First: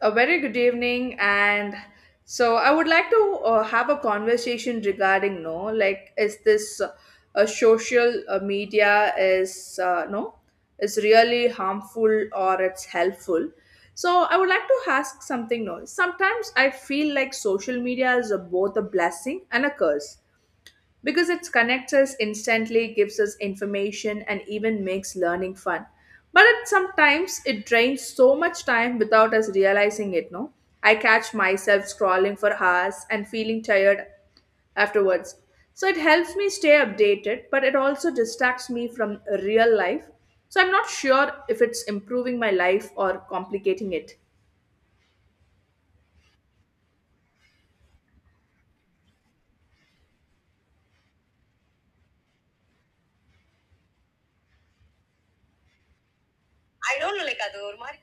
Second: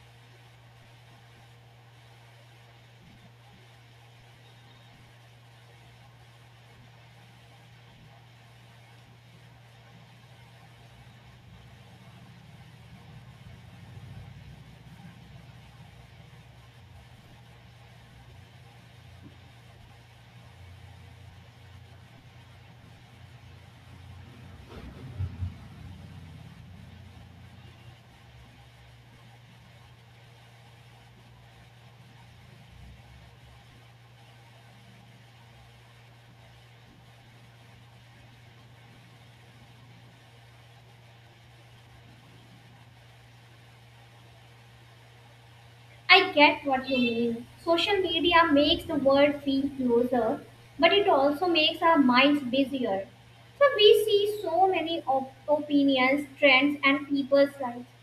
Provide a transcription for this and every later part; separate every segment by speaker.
Speaker 1: A very good evening, and so I would like to have a conversation regarding no, like is this a social media is no, is really harmful or it's helpful? So I would like to ask something. No, sometimes I feel like social media is a, both a blessing and a curse because it connects us instantly, gives us information, and even makes learning fun. But it sometimes it drains so much time without us realizing it. No, I catch myself scrolling for hours and feeling tired afterwards. So it helps me stay updated, but it also distracts me from real life. So I'm not sure if it's improving my life or complicating it.
Speaker 2: I get what you mean. Social media makes the world feel closer, but it also makes our minds busier. So we see so many opinions, trends,
Speaker 1: I
Speaker 2: and
Speaker 1: don't know, like
Speaker 2: people's
Speaker 1: அது ஒரு
Speaker 2: lives.
Speaker 1: மாதிரி.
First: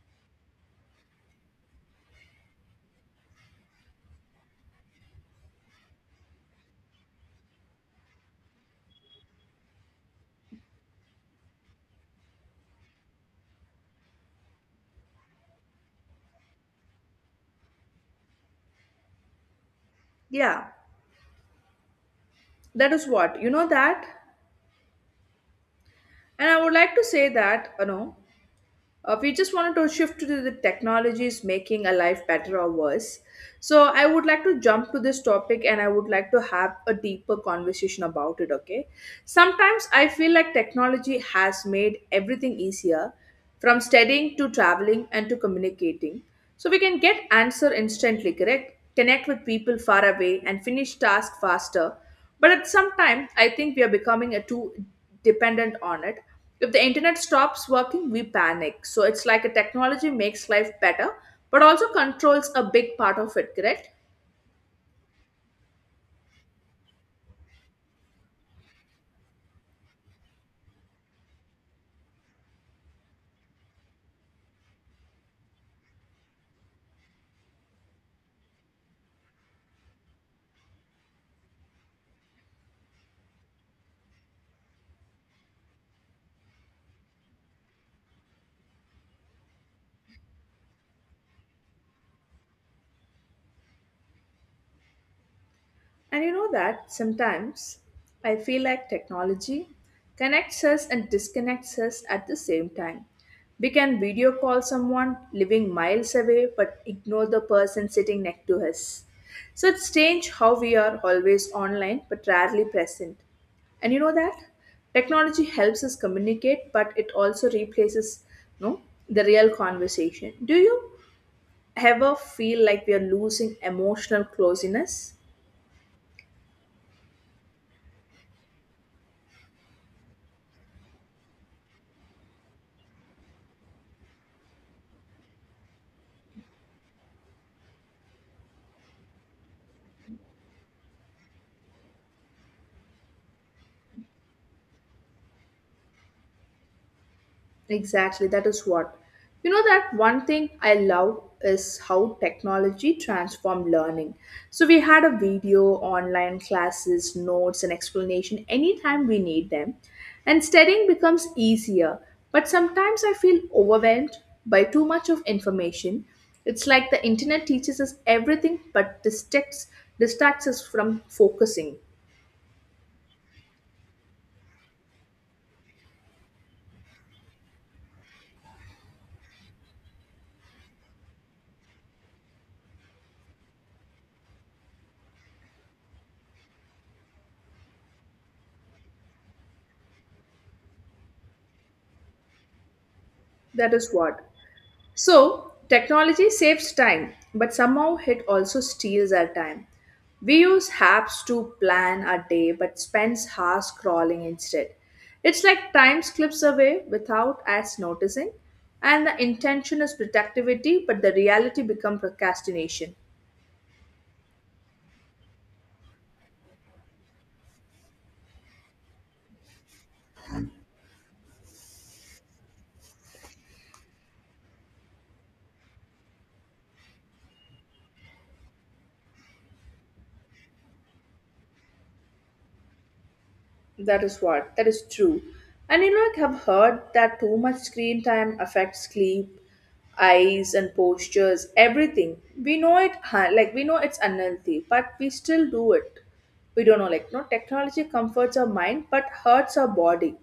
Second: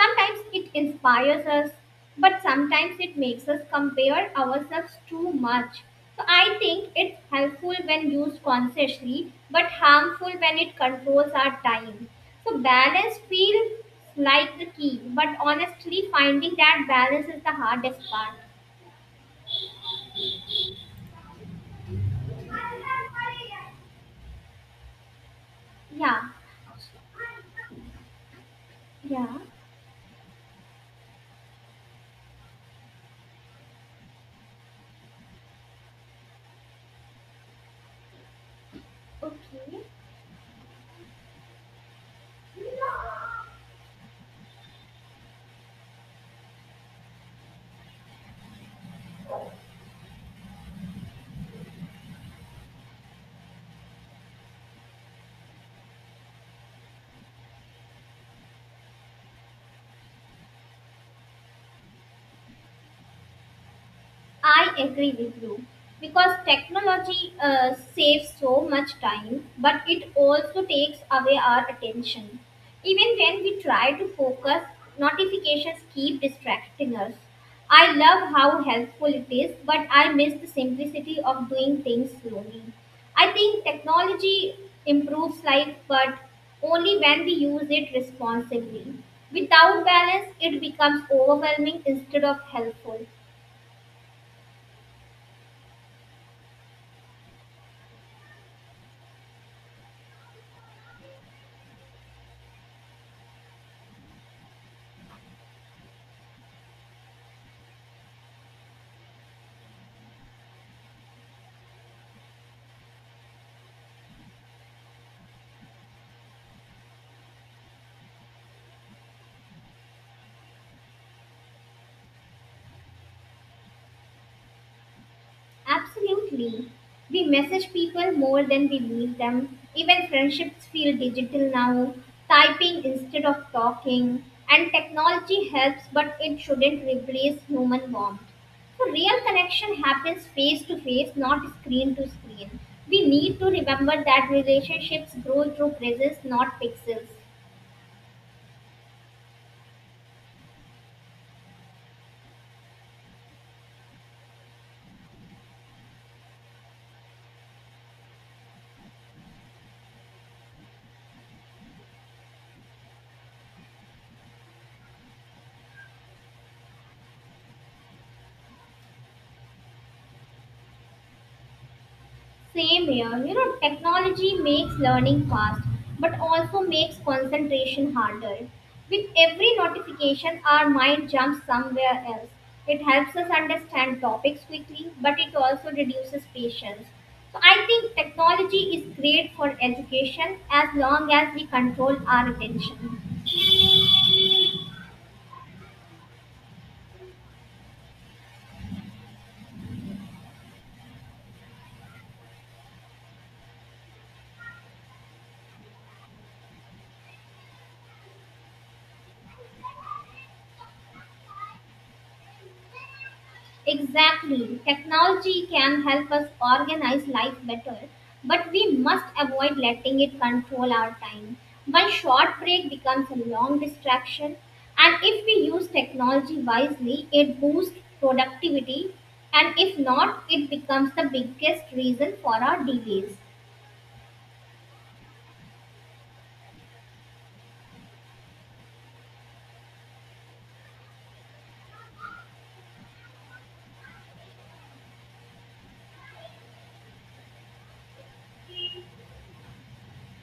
Speaker 2: Sometimes it inspires us, but sometimes it makes us compare ourselves too much. So I think it's helpful when used consciously, but harmful when it controls our time. So balance feels like the key, but honestly, finding that balance is the hardest part.
Speaker 1: Yeah, that is what you know that,
Speaker 2: Yeah,
Speaker 1: and I would like to say that you know we
Speaker 2: yeah,
Speaker 1: just wanted to shift to the technologies making a life better or worse. So I would like to jump to this topic and I would like to have a deeper conversation about it, okay?
Speaker 2: okay.
Speaker 1: Sometimes I feel like technology has made everything easier from studying to traveling and to communicating. So we can get answer instantly, correct? Connect with people far away and finish task faster. But at some time, I think we are becoming a too dependent on it. If the internet stops working, we panic. So it's like a technology makes life better, but also controls a big part of it, correct?
Speaker 2: I agree with you because technology saves so much time, but it also takes away our attention. Even when we try to focus, notifications keep distracting us. I love how helpful it is, but I miss the simplicity of doing things slowly. I think technology improves life, but only when we use it responsibly. Without balance, it becomes overwhelming instead of helpful.
Speaker 1: And you know that sometimes I feel like technology connects us and disconnects us at the same time. We can video call someone living miles away but ignore the person sitting next to us. So it's strange how we are always online but rarely present. And you know that technology helps us communicate but it also replaces no the real conversation. Do you ever feel like we are losing emotional closeness?
Speaker 2: Absolutely. We message people more than we meet them. Even friendships feel digital now, typing instead of talking. And technology helps, but it shouldn't replace human warmth. So, real connection happens face to face, not screen to screen. We need to remember that relationships grow through presence, not pixels.
Speaker 1: Exactly, that is what. You know that one thing I love is how technology transformed learning. So we had a video, online classes, notes and explanation anytime we need them. And studying becomes easier, but sometimes I feel overwhelmed by too much of information. It's like the internet teaches us everything but distracts us from focusing.
Speaker 2: Same here. You know, technology makes learning fast, but also makes concentration harder. With every notification, our mind jumps somewhere else. It helps us understand topics quickly, but it also reduces patience. So I think technology is great for education as long as we control our attention.
Speaker 1: That is what. So, technology saves time, but somehow it also steals our time. We use apps to plan our day, but spends hours crawling instead. It's like time slips away without us noticing, and the intention is productivity, but the reality becomes procrastination.
Speaker 2: Exactly. Technology can help us organize life better, but we must avoid letting it control our time. One short break becomes a long distraction, and if we use technology wisely, it boosts productivity, and if not, it becomes the biggest reason for our delays.
Speaker 1: That is what. That is true. And you know, I have heard that too much screen time affects sleep, eyes, and postures, everything. We know it, like, we know it's unhealthy, but we still do it. We don't know, like, no, technology comforts our mind but hurts our body.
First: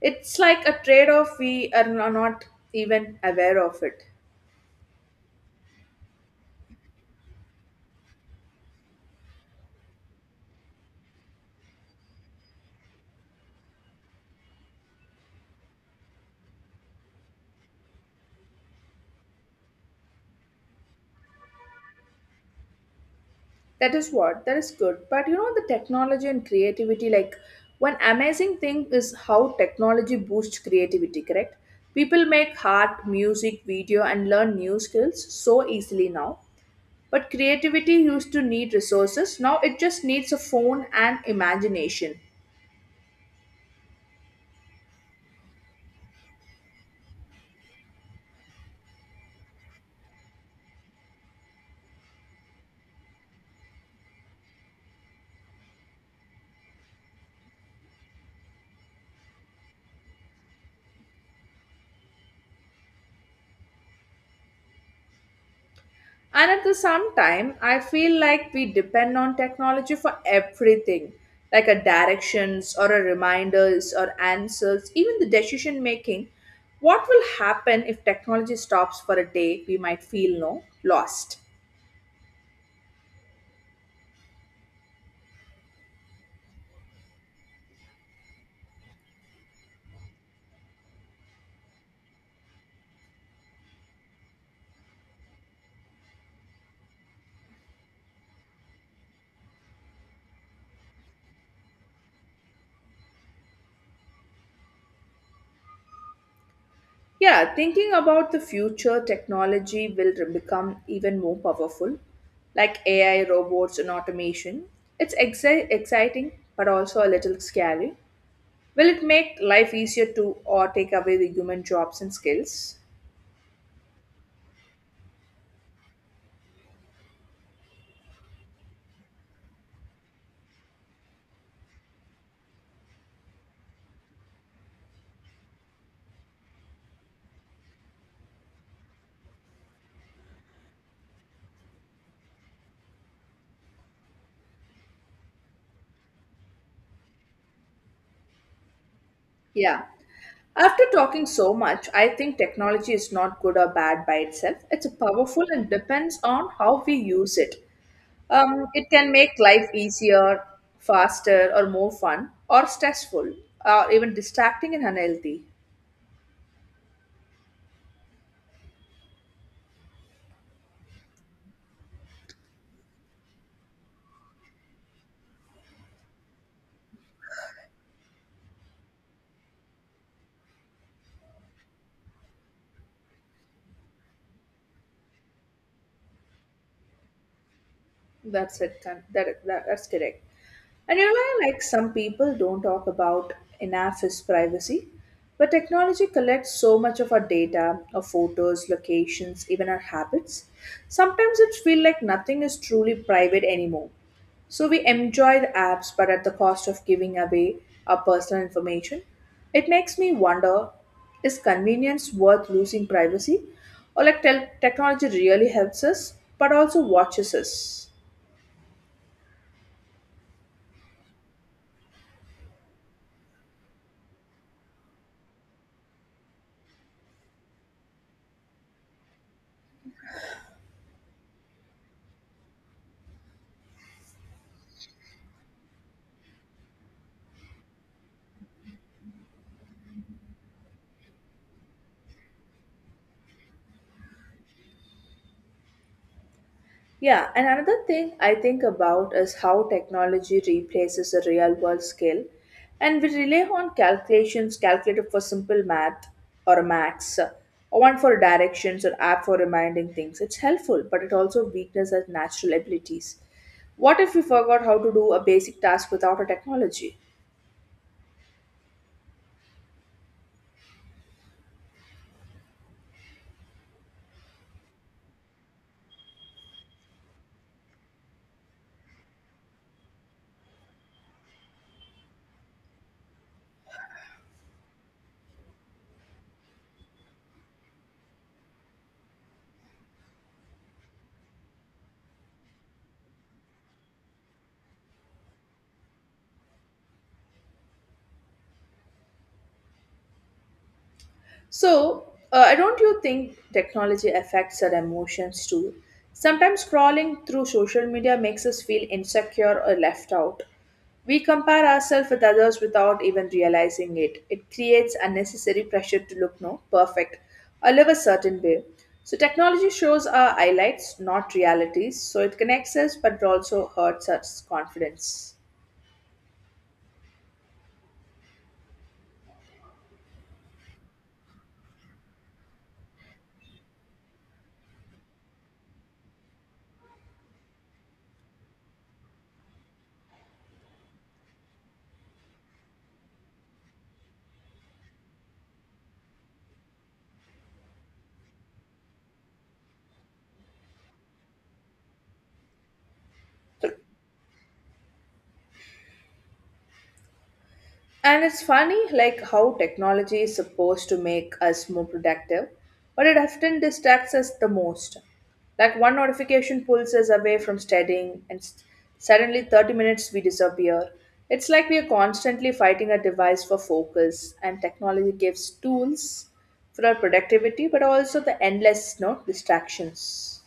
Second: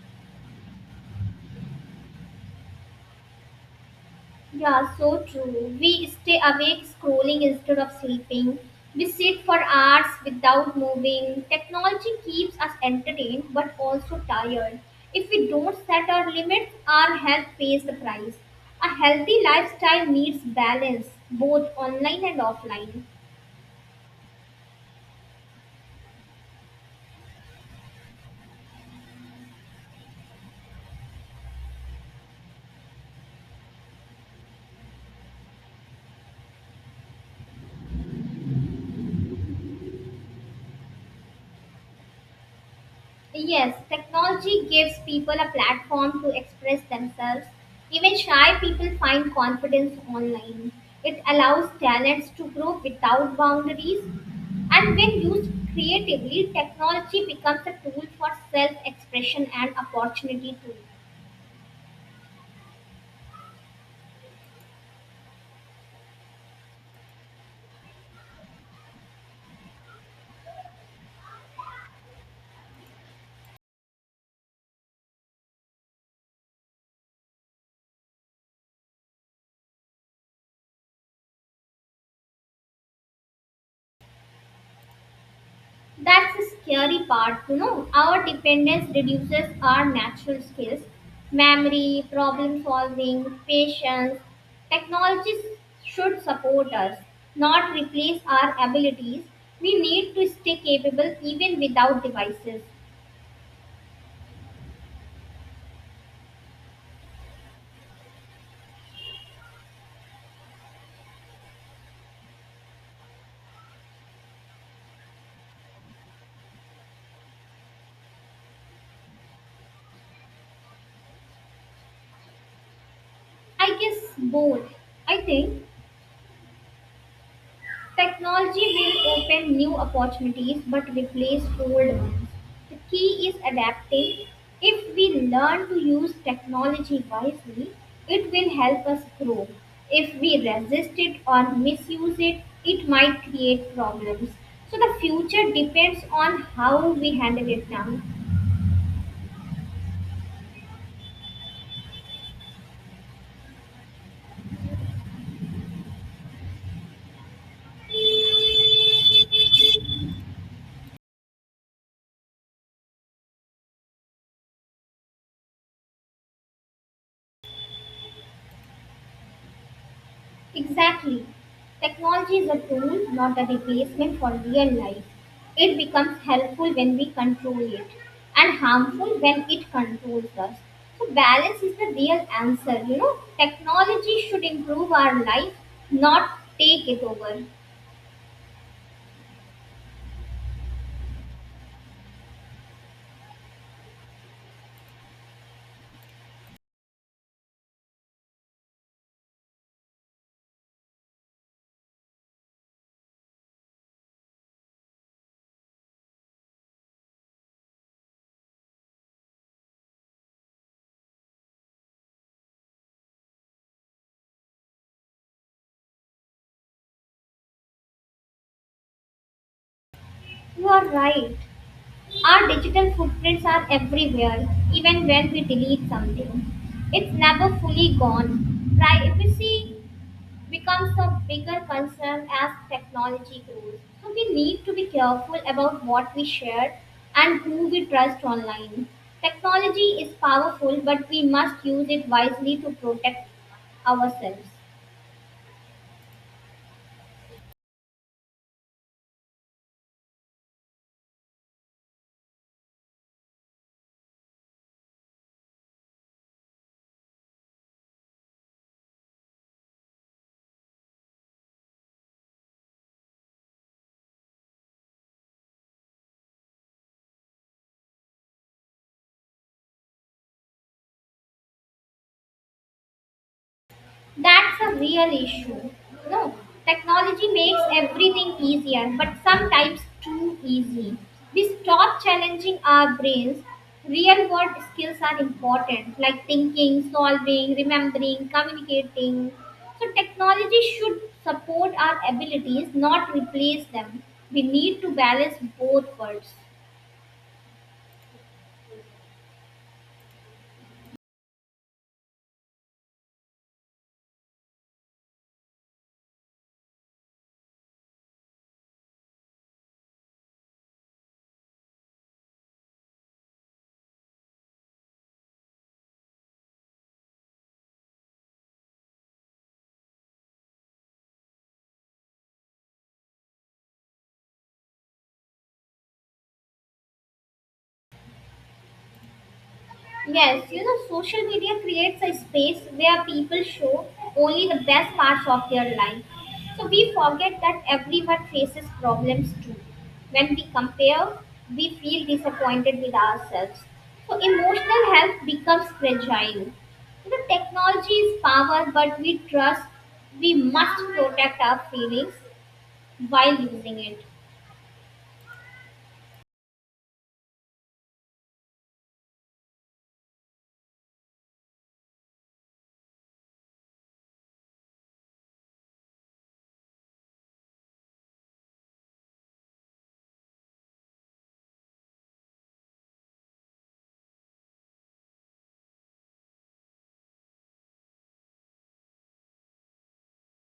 Speaker 1: It's like a trade off we are not even aware of it.
Speaker 2: Yeah, so true. We stay awake scrolling instead of sleeping. We sit for hours without moving. Technology keeps us entertained but also tired. If we don't set our limits, our health pays the price. A healthy lifestyle needs balance, both online and offline.
Speaker 1: That is what, that is good. But you know, the technology and creativity, like one amazing thing is how technology boosts creativity, correct? People make art, music, video, and learn new skills so easily now. But creativity used to need resources. Now it just needs a phone and imagination.
Speaker 2: Yes, technology gives people a platform to express themselves. Even shy people find confidence online. It allows talents to grow without boundaries. And when used creatively, technology becomes a tool for self expression and opportunity too.
Speaker 1: And at the same time, I feel like we depend on technology for everything, like a directions or a reminders or answers, even the decision making. What will happen if technology stops for a day? We might feel no lost.
Speaker 2: That's the scary part, you know. Our dependence reduces our natural skills, memory, problem solving, patience. Technologies should support us, not replace our abilities. We need to stay capable even without devices.
Speaker 1: Yeah, thinking about the future, technology will become even more powerful, like AI, robots, and automation. It's exciting, but also a little scary. Will it make life easier to or take away the human jobs and skills?
Speaker 2: I guess both. I think. Technology will open new opportunities but replace old ones. The key is adapting. If we learn to use technology wisely, it will help us grow. If we resist it or misuse it, it might create problems. So the future depends on how we handle it now.
Speaker 1: Yeah. After talking so much, I think technology is not good or bad by itself. It's powerful and depends on how we use it. It can make life easier, faster, or more fun, or stressful, or even distracting and unhealthy.
Speaker 2: Exactly. Technology is a tool, not a replacement for real life. It becomes helpful when we control it and harmful when it controls us. So, balance is the real answer. You know, technology should improve our life, not take it over.
Speaker 1: That's it. That's correct. And you know, like some people don't talk about enough is privacy, but technology collects so much of our data, our photos, locations, even our habits. Sometimes it feels like nothing is truly private anymore. So we enjoy the apps, but at the cost of giving away our personal information. It makes me wonder, is convenience worth losing privacy? Or like technology really helps us, but also watches us?
Speaker 2: You are right. Our digital footprints are everywhere, even when we delete something. It's never fully gone. Privacy becomes a bigger concern as technology grows. So we need to be careful about what we share and who we trust online. Technology is powerful, but we must use it wisely to protect ourselves.
Speaker 1: Yeah, and another thing I think about is how technology replaces a real world skill, and we rely on calculations calculator for simple math or max, or one for directions or app for reminding things. It's helpful, but it also weakens our natural abilities. What if we forgot how to do a basic task without a technology?
Speaker 2: That's a real issue. No, technology makes everything easier, but sometimes too easy. We stop challenging our brains. Real world skills are important, like thinking, solving, remembering, communicating. So, technology should support our abilities, not replace them. We need to balance both worlds.
Speaker 1: So, don't you think technology affects our emotions too? Sometimes scrolling through social media makes us feel insecure or left out. We compare ourselves with others without even realizing it. It creates unnecessary pressure to look no perfect or live a certain way. So technology shows our highlights, not realities. So it connects us, but also hurts us confidence.
Speaker 2: Yes, you know, social media creates a space where people show only the best parts of their life. So we forget that everyone faces problems too. When we compare, we feel disappointed with ourselves. So emotional health becomes fragile. You know, technology is power, but we trust we must protect our feelings while using it.
Speaker 1: And it's funny like how technology is supposed to make us more productive, but it often distracts us the most. Like one notification pulls us away from studying and suddenly 30 minutes we disappear. It's like we are constantly fighting a device for focus and technology gives tools for our productivity but also the endless no distractions.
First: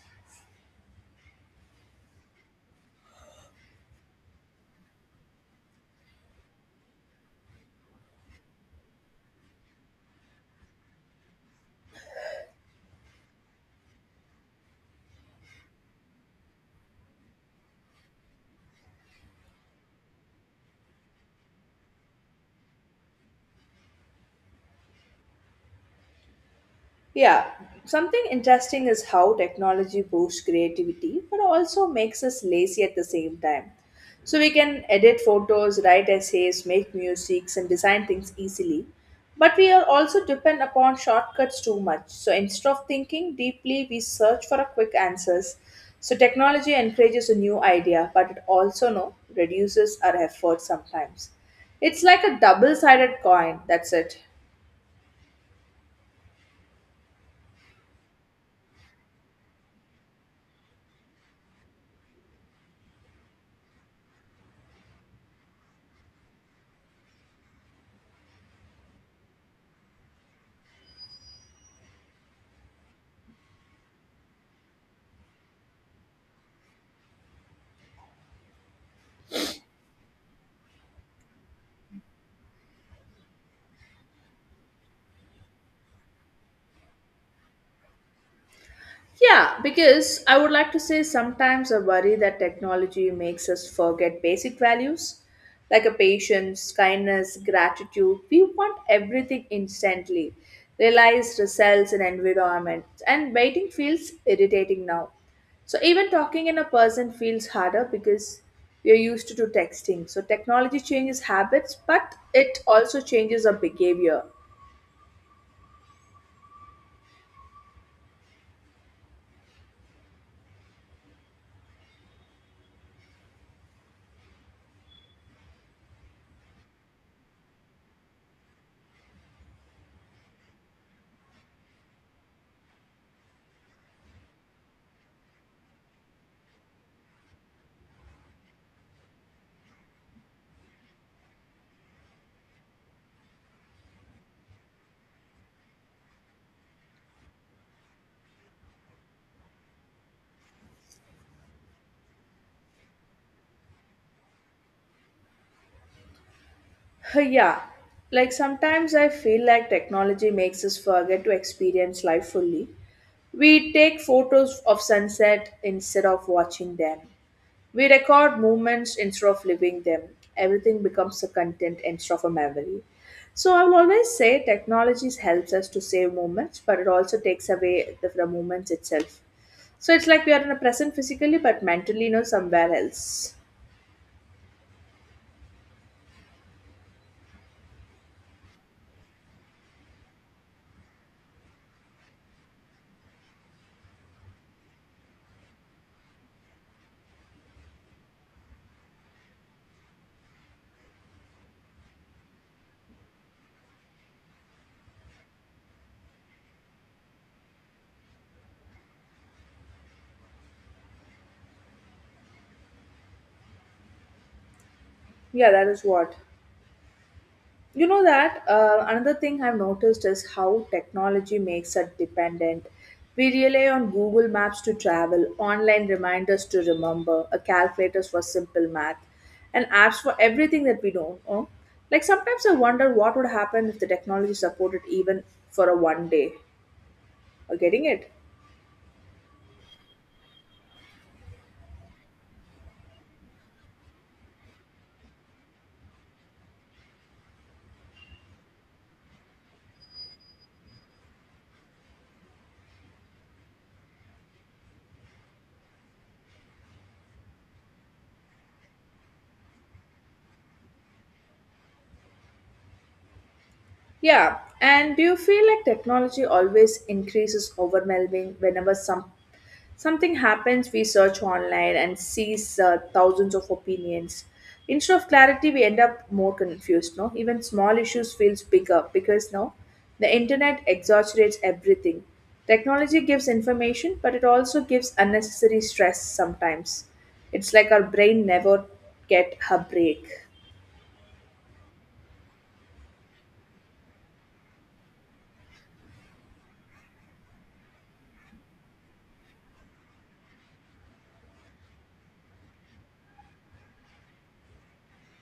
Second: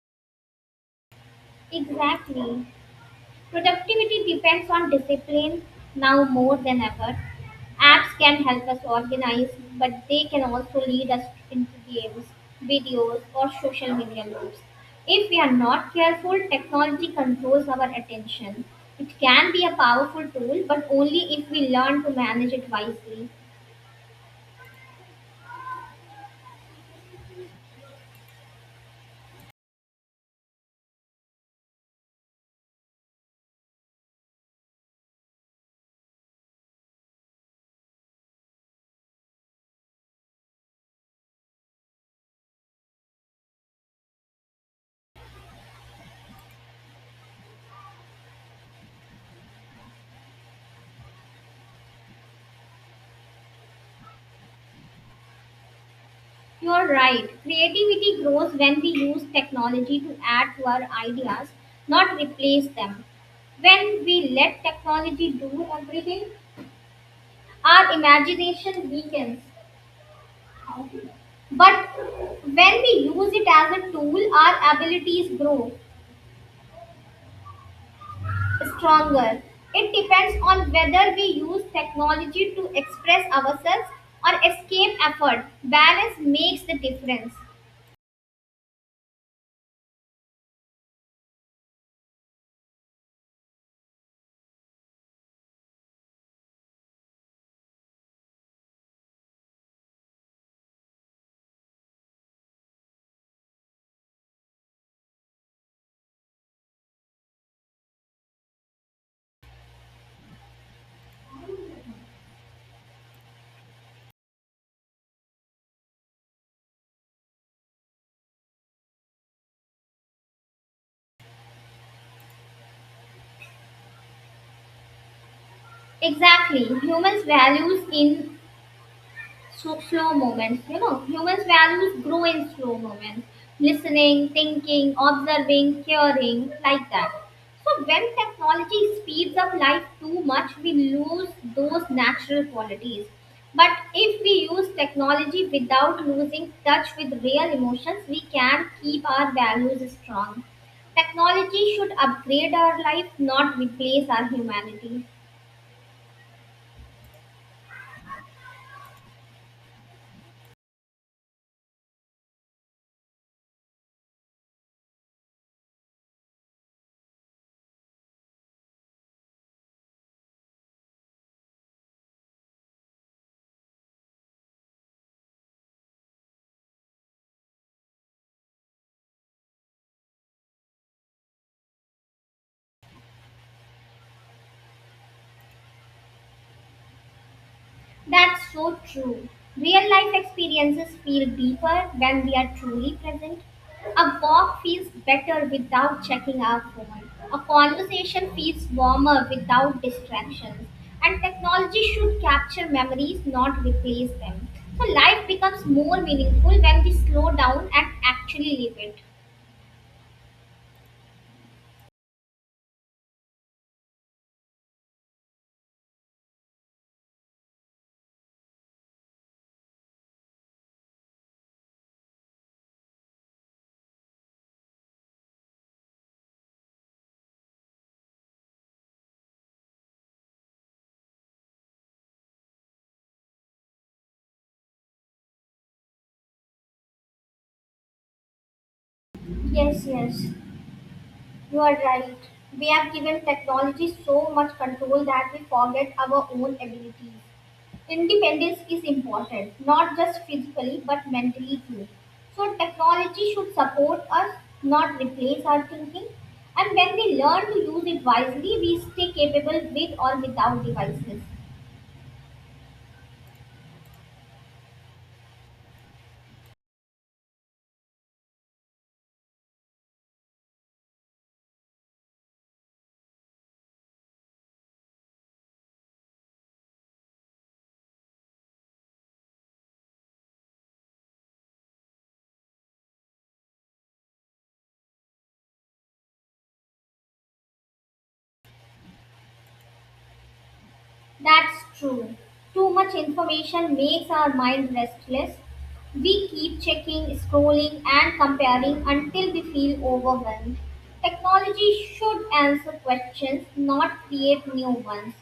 Speaker 2: Exactly. Productivity depends on discipline now more than ever. Apps can help us organize, but they can also lead us into games, videos, or social media loops. If we are not careful, technology controls our attention. It can be a powerful tool, but only if we learn to manage it wisely.
Speaker 1: Yeah, something interesting is how technology boosts creativity but also makes us lazy at the same time. So we can edit photos, write essays, make musics and design things easily. But we are also depend upon shortcuts too much. So instead of thinking deeply, we search for a quick answers. So technology encourages a new idea, but it also no reduces our effort sometimes. It's like a double-sided coin, that's it.
Speaker 2: You're right. Creativity grows when we use technology to add to our ideas, not replace them. When we let technology do everything, our imagination weakens. But when we use it as a tool, our abilities grow stronger. It depends on whether we use technology to express ourselves or escape effort. Balance makes the difference.
Speaker 1: Yeah, because I would like to say sometimes I worry that technology makes us forget basic values like a patience, kindness, gratitude. We want everything instantly, realized results and environment, and waiting feels irritating now. So even talking in a person feels harder because we are used to do texting. So technology changes habits, but it also changes our behavior.
Speaker 2: Exactly. Humans values in So slow moments, you know, humans' values grow in slow moments. Listening, thinking, observing, caring, like that. So when technology speeds up life too much, we lose those natural qualities. But if we use technology without losing touch with real emotions, we can keep our values strong. Technology should upgrade our life, not replace our humanity.
Speaker 1: Yeah, like sometimes I feel like technology makes us forget to experience life fully. We take photos of sunset instead of watching them. We record moments instead of living them. Everything becomes a content instead of a memory. So I will always say technology helps us to save moments, but it also takes away the moments itself. So it's like we are in a present physically, but mentally, you know, somewhere else.
Speaker 2: That's so true. Real life experiences feel deeper when we are truly present. A walk feels better without checking our phone. A conversation feels warmer without distractions. And technology should capture memories, not replace them. So life becomes more meaningful when we slow down and actually live it.
Speaker 1: Yeah, that is what. You know that another thing I've noticed is how technology makes us dependent. We rely on Google Maps to travel, online reminders to remember, a calculators for simple math, and apps for everything that we don't know. Like sometimes I wonder what would happen if the technology supported even for a one day. Are getting it?
Speaker 2: Yes, yes, you are right. We have given technology so much control that we forget our own abilities. Independence is important, not just physically but mentally too. So, technology should support us, not replace our thinking. And when we learn to use it wisely, we stay capable with or without devices.
Speaker 1: Yeah. And do you feel like technology always increases overwhelming whenever some Something happens, we search online and sees thousands of opinions. Instead of clarity, we end up more confused. No, even small issues feels bigger because now the internet exaggerates everything. Technology gives information, but it also gives unnecessary stress sometimes. It's like our brain never get a break.
Speaker 2: That's true. Too much information makes our mind restless. We keep checking, scrolling, and comparing until we feel overwhelmed. Technology should answer questions, not create new ones.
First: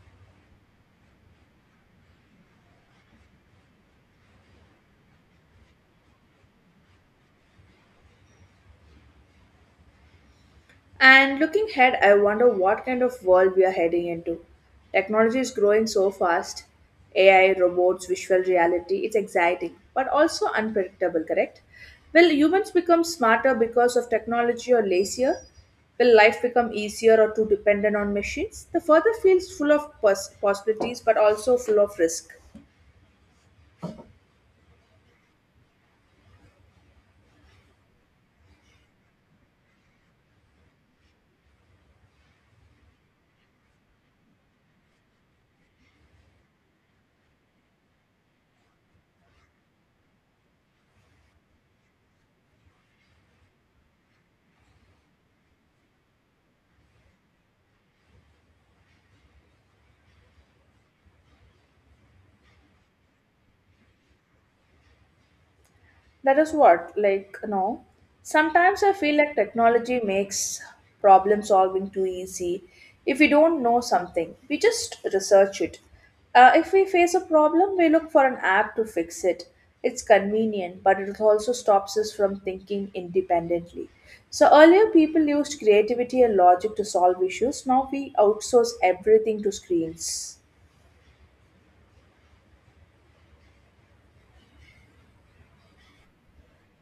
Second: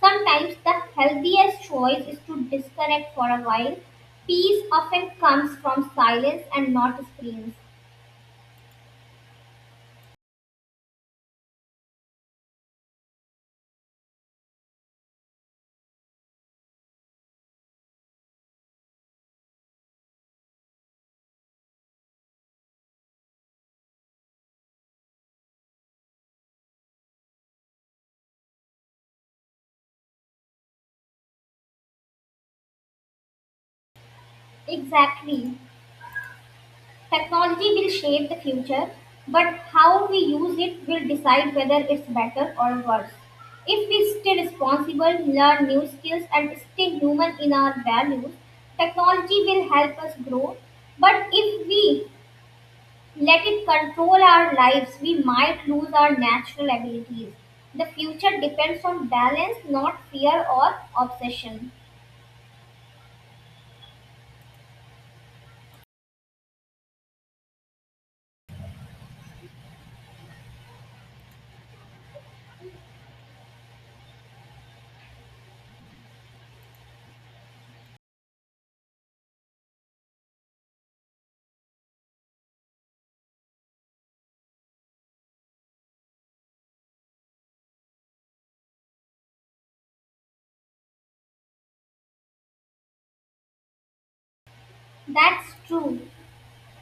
Speaker 2: Sometimes the healthiest choice is to disconnect for a while. Peace often comes from silence and not screens.
Speaker 1: And looking ahead, I wonder what kind of world we are heading into. Technology is growing so fast AI, robots, visual reality. It's exciting, but also unpredictable, correct? Will humans become smarter because of technology or lazier? Will life become easier or too dependent on machines? The further feels full of possibilities, but also full of risk.
Speaker 2: Exactly. Technology will shape the future, but how we use it will decide whether it's better or worse. If we stay responsible, learn new skills, and stay human in our values, technology will help us grow. But if we let it control our lives, we might lose our natural abilities. The future depends on balance, not fear or obsession.
Speaker 1: That is what, like, you know, sometimes I feel like technology makes problem solving too easy. If we don't know something, we just research it. If we face a problem, we look for an app to fix it. It's convenient, but it also stops us from thinking independently. So earlier, people used creativity and logic to solve issues. Now we outsource everything to screens.
Speaker 2: That's true.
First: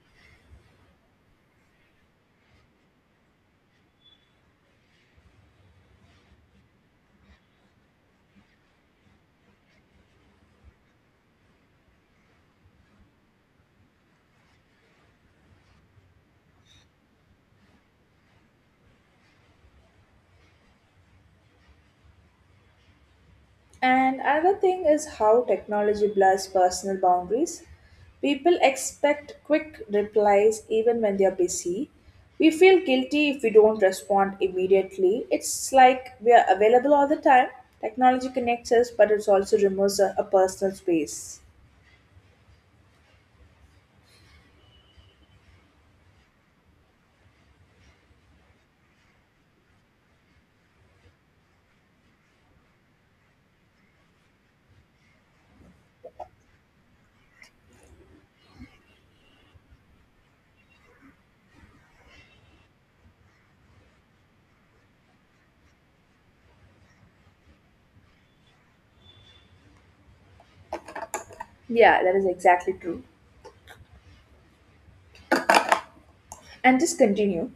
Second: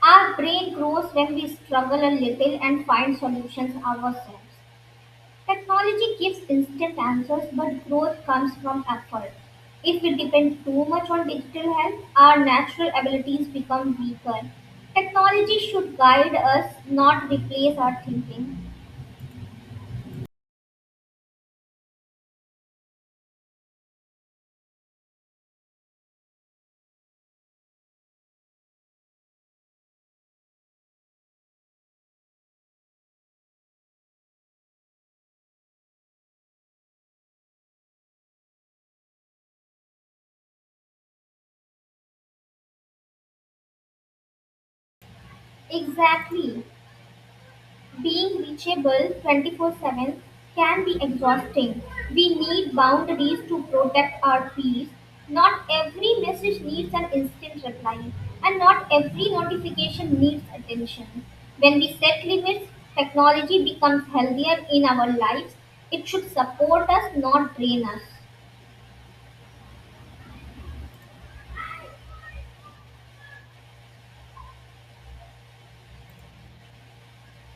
Speaker 2: Our brain grows when we struggle a little and find solutions ourselves. Technology gives instant answers, but growth comes from effort. If we depend too much on digital help, our natural abilities become weaker. Technology should guide us, not replace our thinking.
Speaker 1: And another thing is how technology blurs personal boundaries. People expect quick replies even when they are busy. We feel guilty if we don't respond immediately. It's like we are available all the time. Technology connects us, but it also removes a personal space.
Speaker 2: Exactly. Being reachable 24/7 can be exhausting. We need boundaries to protect our peace. Not every message needs an instant reply, and not every notification needs attention. When we set limits, technology becomes healthier in our lives. It should support us, not drain us.
Speaker 1: Yeah, that is exactly true. And just continue.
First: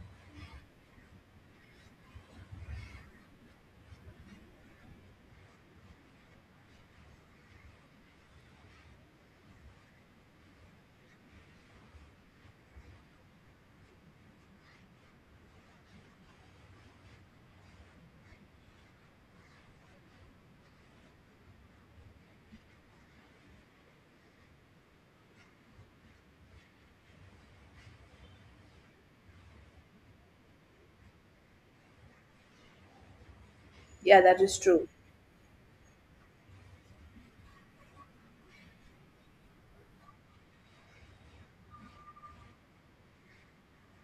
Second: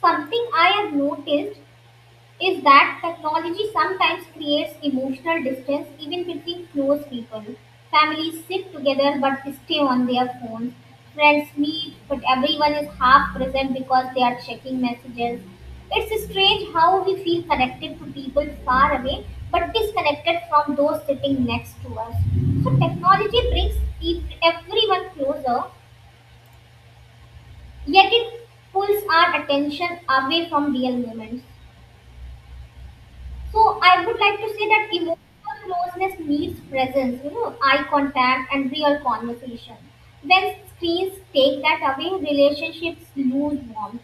Speaker 2: Something I have noticed is that technology sometimes creates emotional distance even between close people. Families sit together but stay on their phones. Friends meet but everyone is half present because they are checking messages. It's strange how we feel connected to people far away but disconnected from those sitting next to us. So technology brings everyone closer, yet it pulls our attention away from real moments. So I would
Speaker 1: Yeah,
Speaker 2: like
Speaker 1: that
Speaker 2: to
Speaker 1: is
Speaker 2: say that
Speaker 1: true.
Speaker 2: emotional closeness needs presence, you know, eye contact and real conversation. When screens take that away, relationships lose warmth.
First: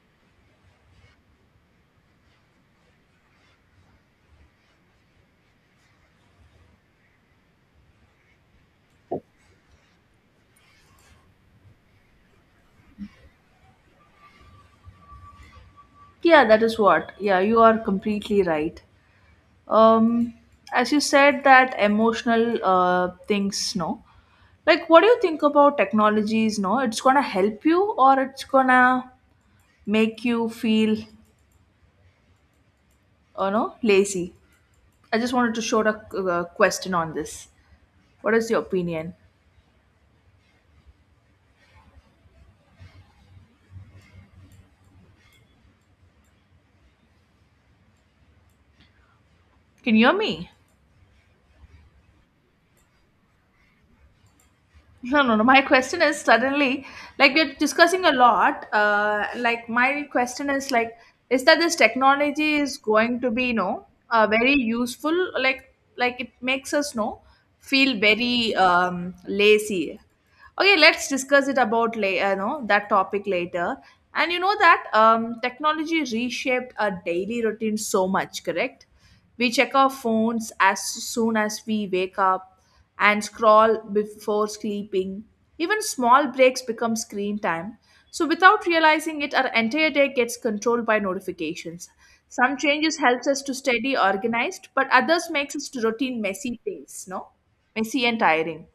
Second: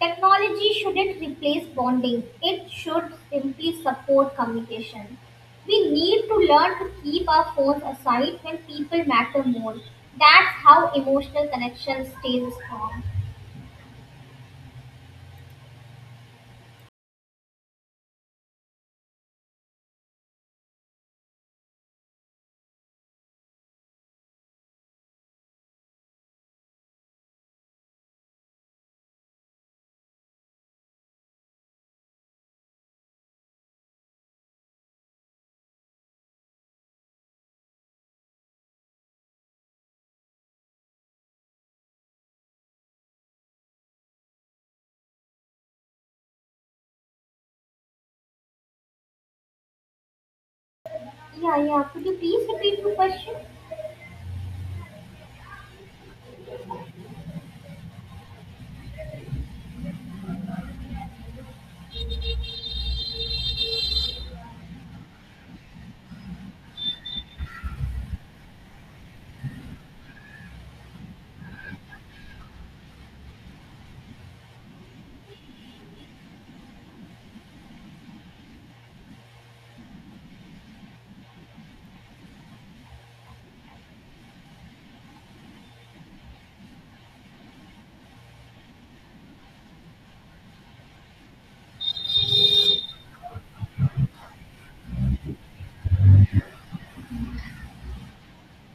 Speaker 2: Technology shouldn't replace bonding. It should simply support communication. We need to learn to keep our phones aside when people matter more. That's how emotional connection stays strong.
Speaker 1: Yeah, that is what. Yeah, you are completely right. Um, as you said, that emotional things, no. Like what do you think about technologies no it's gonna help you or it's gonna make you feel you know lazy? I just wanted to show a question on this. What is your opinion? Can you hear me?
Speaker 2: Yeah, yeah. Could you please repeat your question?
Speaker 1: No, no, no. My question is suddenly, like we're discussing a lot. Like my question is like, is that this technology is going to be, you know, very useful? Like it makes us, know, feel very lazy. Okay, let's discuss it about later, know, that topic later. And you know that technology reshaped our daily routine so much, correct? We check our phones as soon as we wake up and scroll before sleeping. Even small breaks become screen time. So without realizing it, our entire day gets controlled by notifications. Some changes helps us to steady, organized, but others makes us to routine messy things, no? Messy and tiring.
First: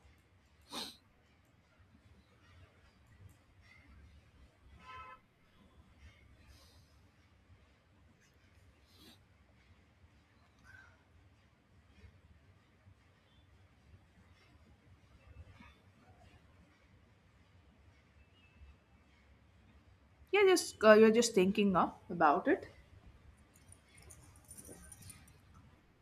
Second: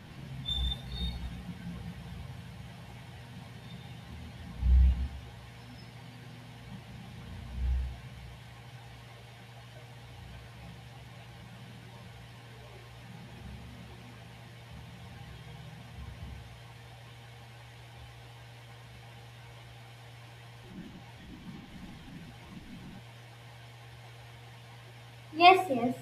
Speaker 1: Yeah, just you're just thinking of about it.
Speaker 2: Yes, yes.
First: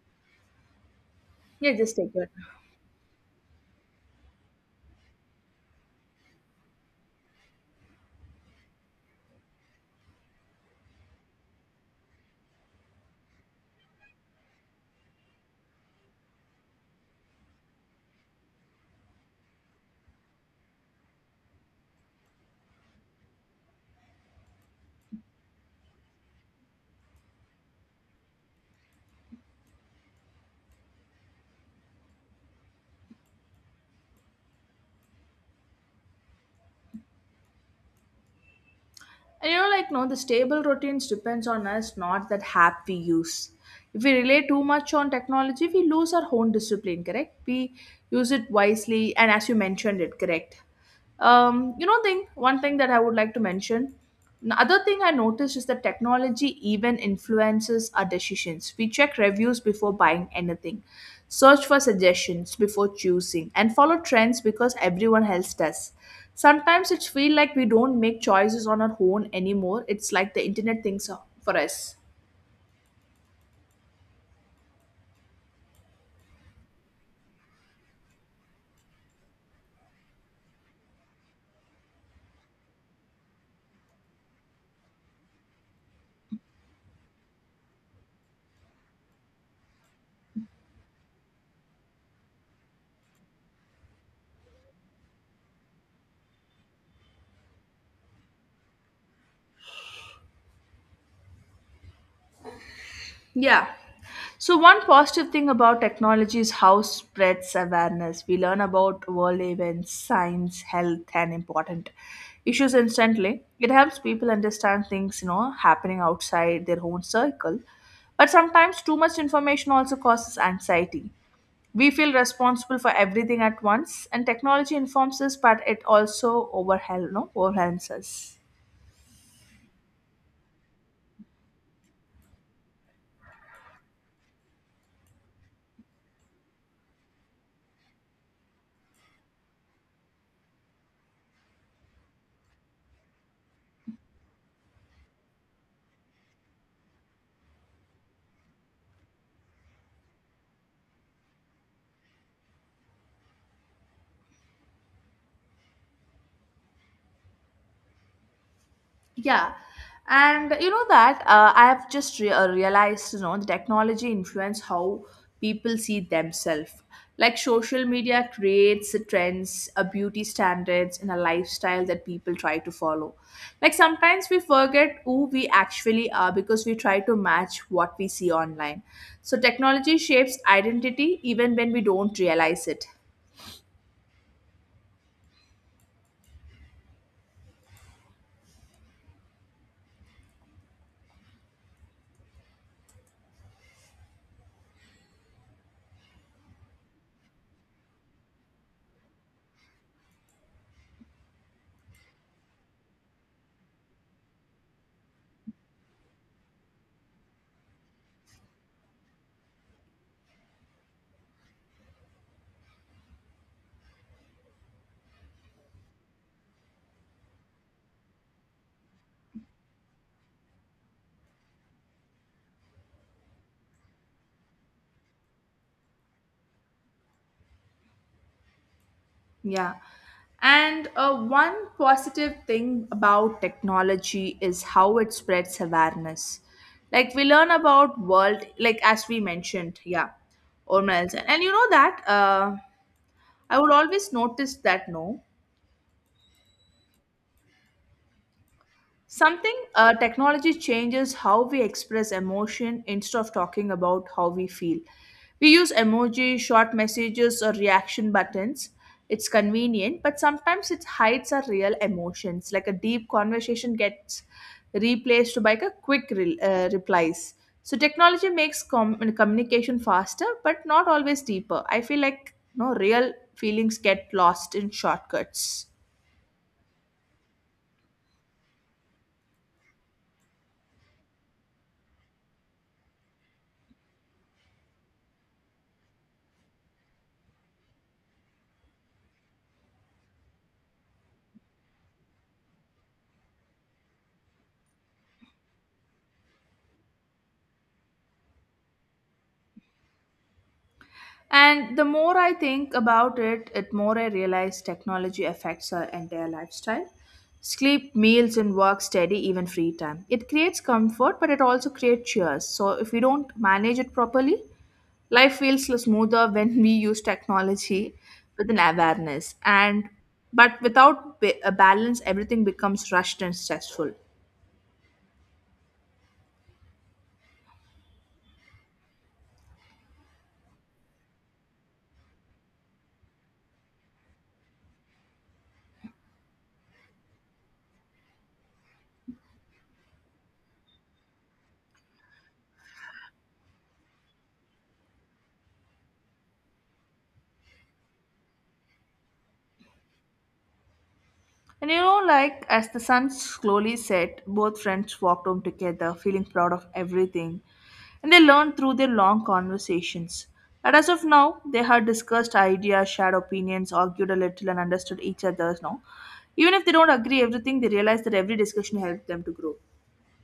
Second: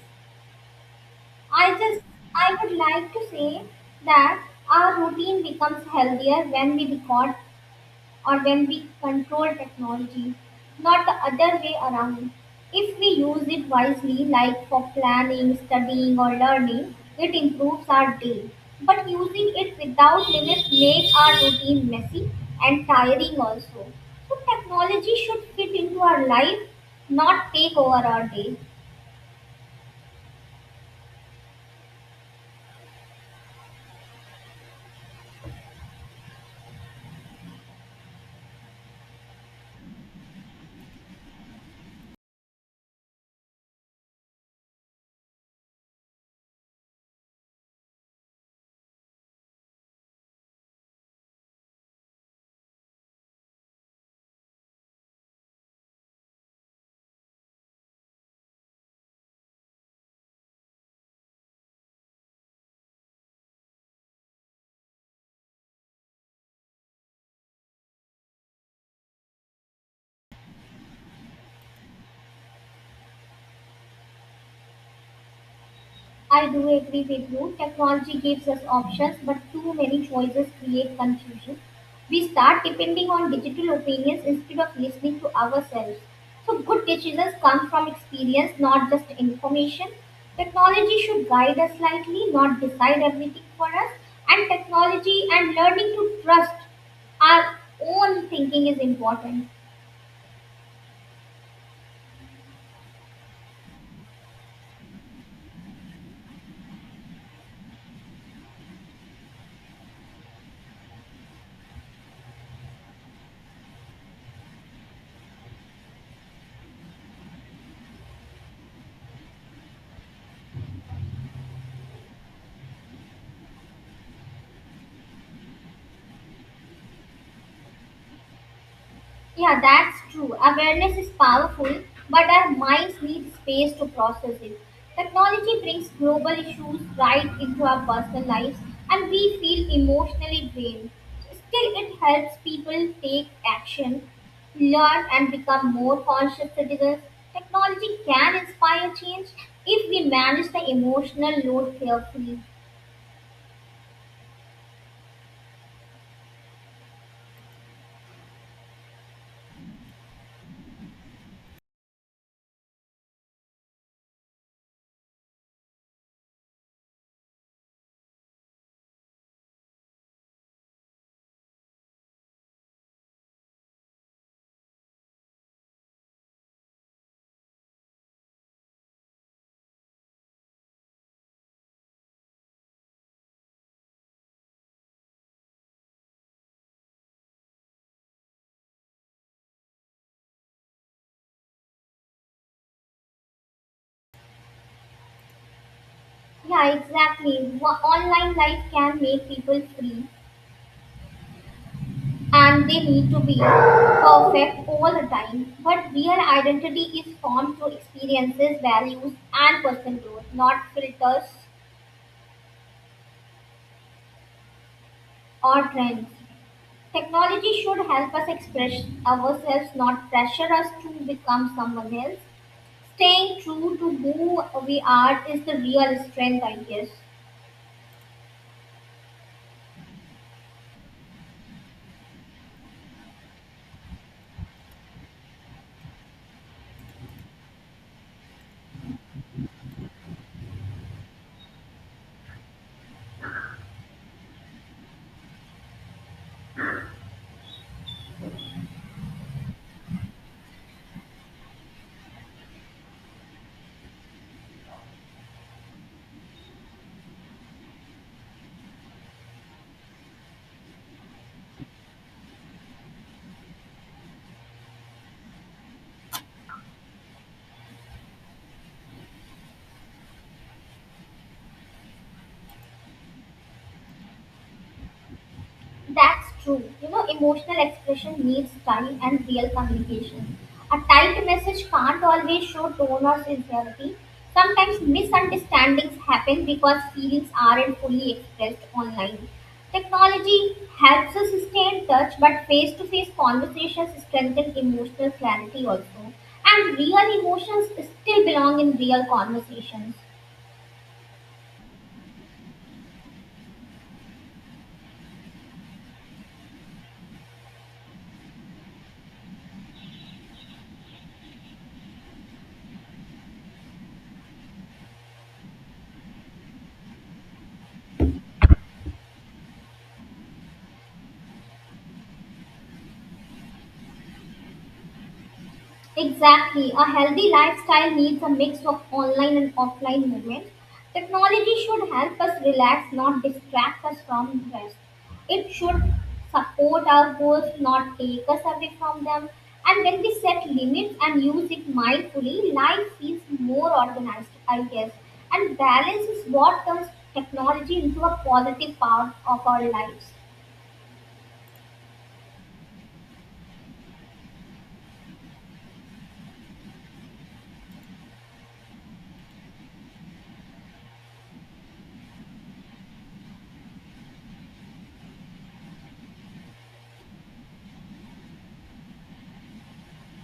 Speaker 1: Yeah,
Speaker 2: I
Speaker 1: just
Speaker 2: just
Speaker 1: take your.
Speaker 2: I would like to say that our routine becomes healthier when we record or when we control technology, not the other way around. If we use it wisely, like for planning, studying, or learning, it improves our day. But using it without limits makes our routine messy and tiring also. So technology should fit into our life, not take over our day.
Speaker 1: And you know, like, no, the stable routines depends on us, not that app we use. If we rely too much on technology, we lose our own discipline, correct? We use it wisely, and as you mentioned it, correct. You know, thing one thing that I would like to mention. Another thing I noticed is that technology even influences our decisions. We check reviews before buying anything. Search for suggestions before choosing and follow trends because everyone else does. Sometimes it feels like we don't make choices on our own anymore. It's like the internet thinks for us.
Speaker 2: I do agree with you. Technology gives us options, but too many choices create confusion. We start depending on digital opinions instead of listening to ourselves. So, good decisions come from experience, not just information. Technology should guide us slightly, not decide everything for us. And technology and learning to trust our own thinking is important.
Speaker 1: Yeah. So one positive thing about technology is how it spreads awareness. We learn about world events, science, health, and important issues instantly. It helps people understand things, you know, happening outside their own circle. But sometimes too much information also causes anxiety. We feel responsible for everything at once, and technology informs us, but it also overwhelm, no, overwhelms us.
Speaker 2: Yeah, that's true. Awareness is powerful, but our minds need space to process it. Technology brings global issues right into our personal lives, and we feel emotionally drained. Still, it helps people take action, learn, and become more conscious citizens. Technology can inspire change if we manage the emotional load carefully.
Speaker 1: Yeah. And you know that I have just realized, you know, the technology influence how people see themselves. Like social media creates the trends, a beauty standards, and a lifestyle that people try to follow. Like sometimes we forget who we actually are because we try to match what we see online. So technology shapes identity even when we don't realize it.
Speaker 2: Yeah, exactly. Online life can make people free, and they need to be perfect all the time. But real identity is formed through experiences, values, and personal growth, not filters or trends. Technology should help us express ourselves, not pressure us to become someone else. Staying true to who we are is the real strength, I guess.
Speaker 1: Yeah. And one positive thing about technology is how it spreads awareness. Like we learn about world, like as we mentioned, yeah, or else. And you know that I would always notice that no. Something Technology changes how we express emotion instead of talking about how we feel. We use emoji, short messages, or reaction buttons. It's convenient, but sometimes it hides our real emotions. Like a deep conversation gets replaced by a quick replies. So technology makes communication faster, but not always deeper. I feel like no real feelings get lost in shortcuts.
Speaker 2: That's true. You know, emotional expression needs time and real communication. A typed message can't always show tone or sincerity. Sometimes misunderstandings happen because feelings aren't fully expressed online. Technology helps us stay in touch, but face to face conversations strengthen emotional clarity also. And real emotions still belong in real conversations.
Speaker 1: And the more I think about it, it more I realize technology affects our entire lifestyle. Sleep, meals, and work steady, even free time. It creates comfort, but it also creates chairs. So if we don't manage it properly, life feels smoother when we use technology with an awareness. And but without a balance, everything becomes rushed and stressful.
Speaker 2: Exactly. A healthy lifestyle needs a mix of online and offline movement. Technology should help us relax, not distract us from rest. It should support our goals, not take us away from them. And when we set limits and use it mindfully, life feels more organized, I guess. And balance is what turns technology into a positive part of our lives.
Speaker 1: And you know, like as the sun slowly set, both friends walked home together, feeling proud of everything. And they learned through their long conversations. And as of now, they had discussed ideas, shared opinions, argued a little, and understood each other's now. Even if they don't agree everything, they realize that every discussion helped them to grow.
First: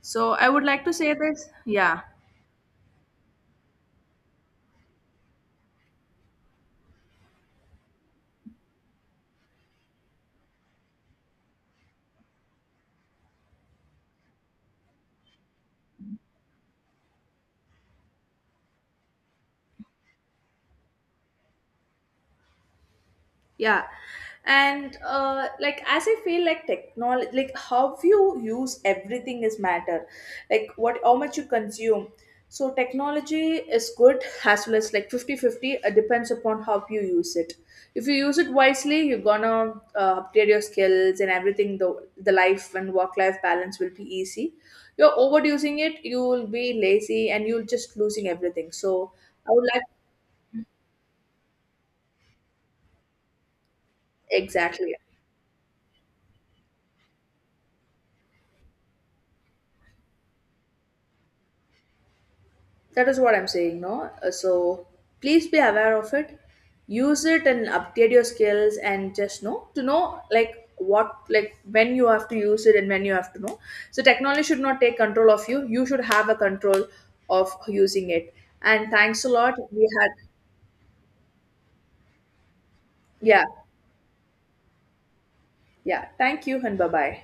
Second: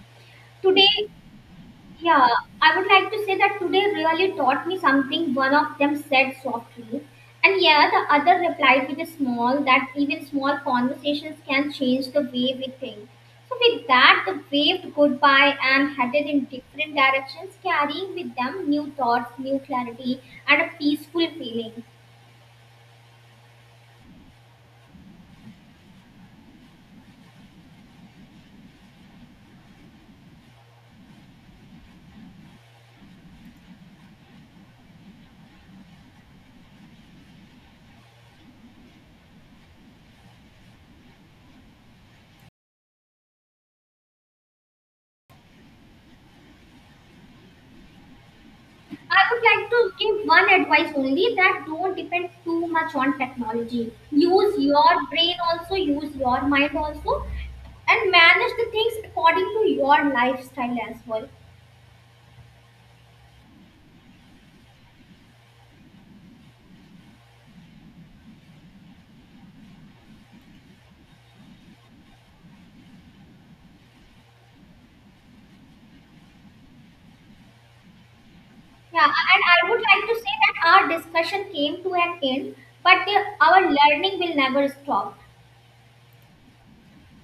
Speaker 1: So I would like to
Speaker 2: Today,
Speaker 1: say this, yeah.
Speaker 2: Yeah, I would like to say that today really taught me something, one of them said softly. And yeah, the other replied with a small that even small conversations can change the way we think. So with that, the waved goodbye and headed in different directions, carrying with them new thoughts, new clarity, and a peaceful feeling.
Speaker 1: Yeah. And like as I feel like technology, like how you use everything is matter, like what how much you consume. So technology is good as well as like 50/50. It depends upon how you use it. If you use it wisely, you're gonna update your skills and everything. The life and work life balance will be easy. You're overusing it, you will be lazy and you'll just losing everything. So
Speaker 2: I would
Speaker 1: I would
Speaker 2: like
Speaker 1: like
Speaker 2: to give one advice only that don't depend too much on technology. Use
Speaker 1: exactly.
Speaker 2: your brain also, use your mind also, and manage the things according to your lifestyle as well.
Speaker 1: That is what I'm saying, no? So please be aware of it. Use it and update your skills and just know to know like what like when you have to use it and when you have to know. So technology should not take control of you. You should have a control of using it. And
Speaker 2: Yeah,
Speaker 1: thanks a
Speaker 2: and
Speaker 1: lot.
Speaker 2: I would
Speaker 1: We
Speaker 2: like
Speaker 1: had,
Speaker 2: to say that our discussion came to an end, but
Speaker 1: yeah,
Speaker 2: our learning will never stop.
Speaker 1: yeah. Thank you and bye bye.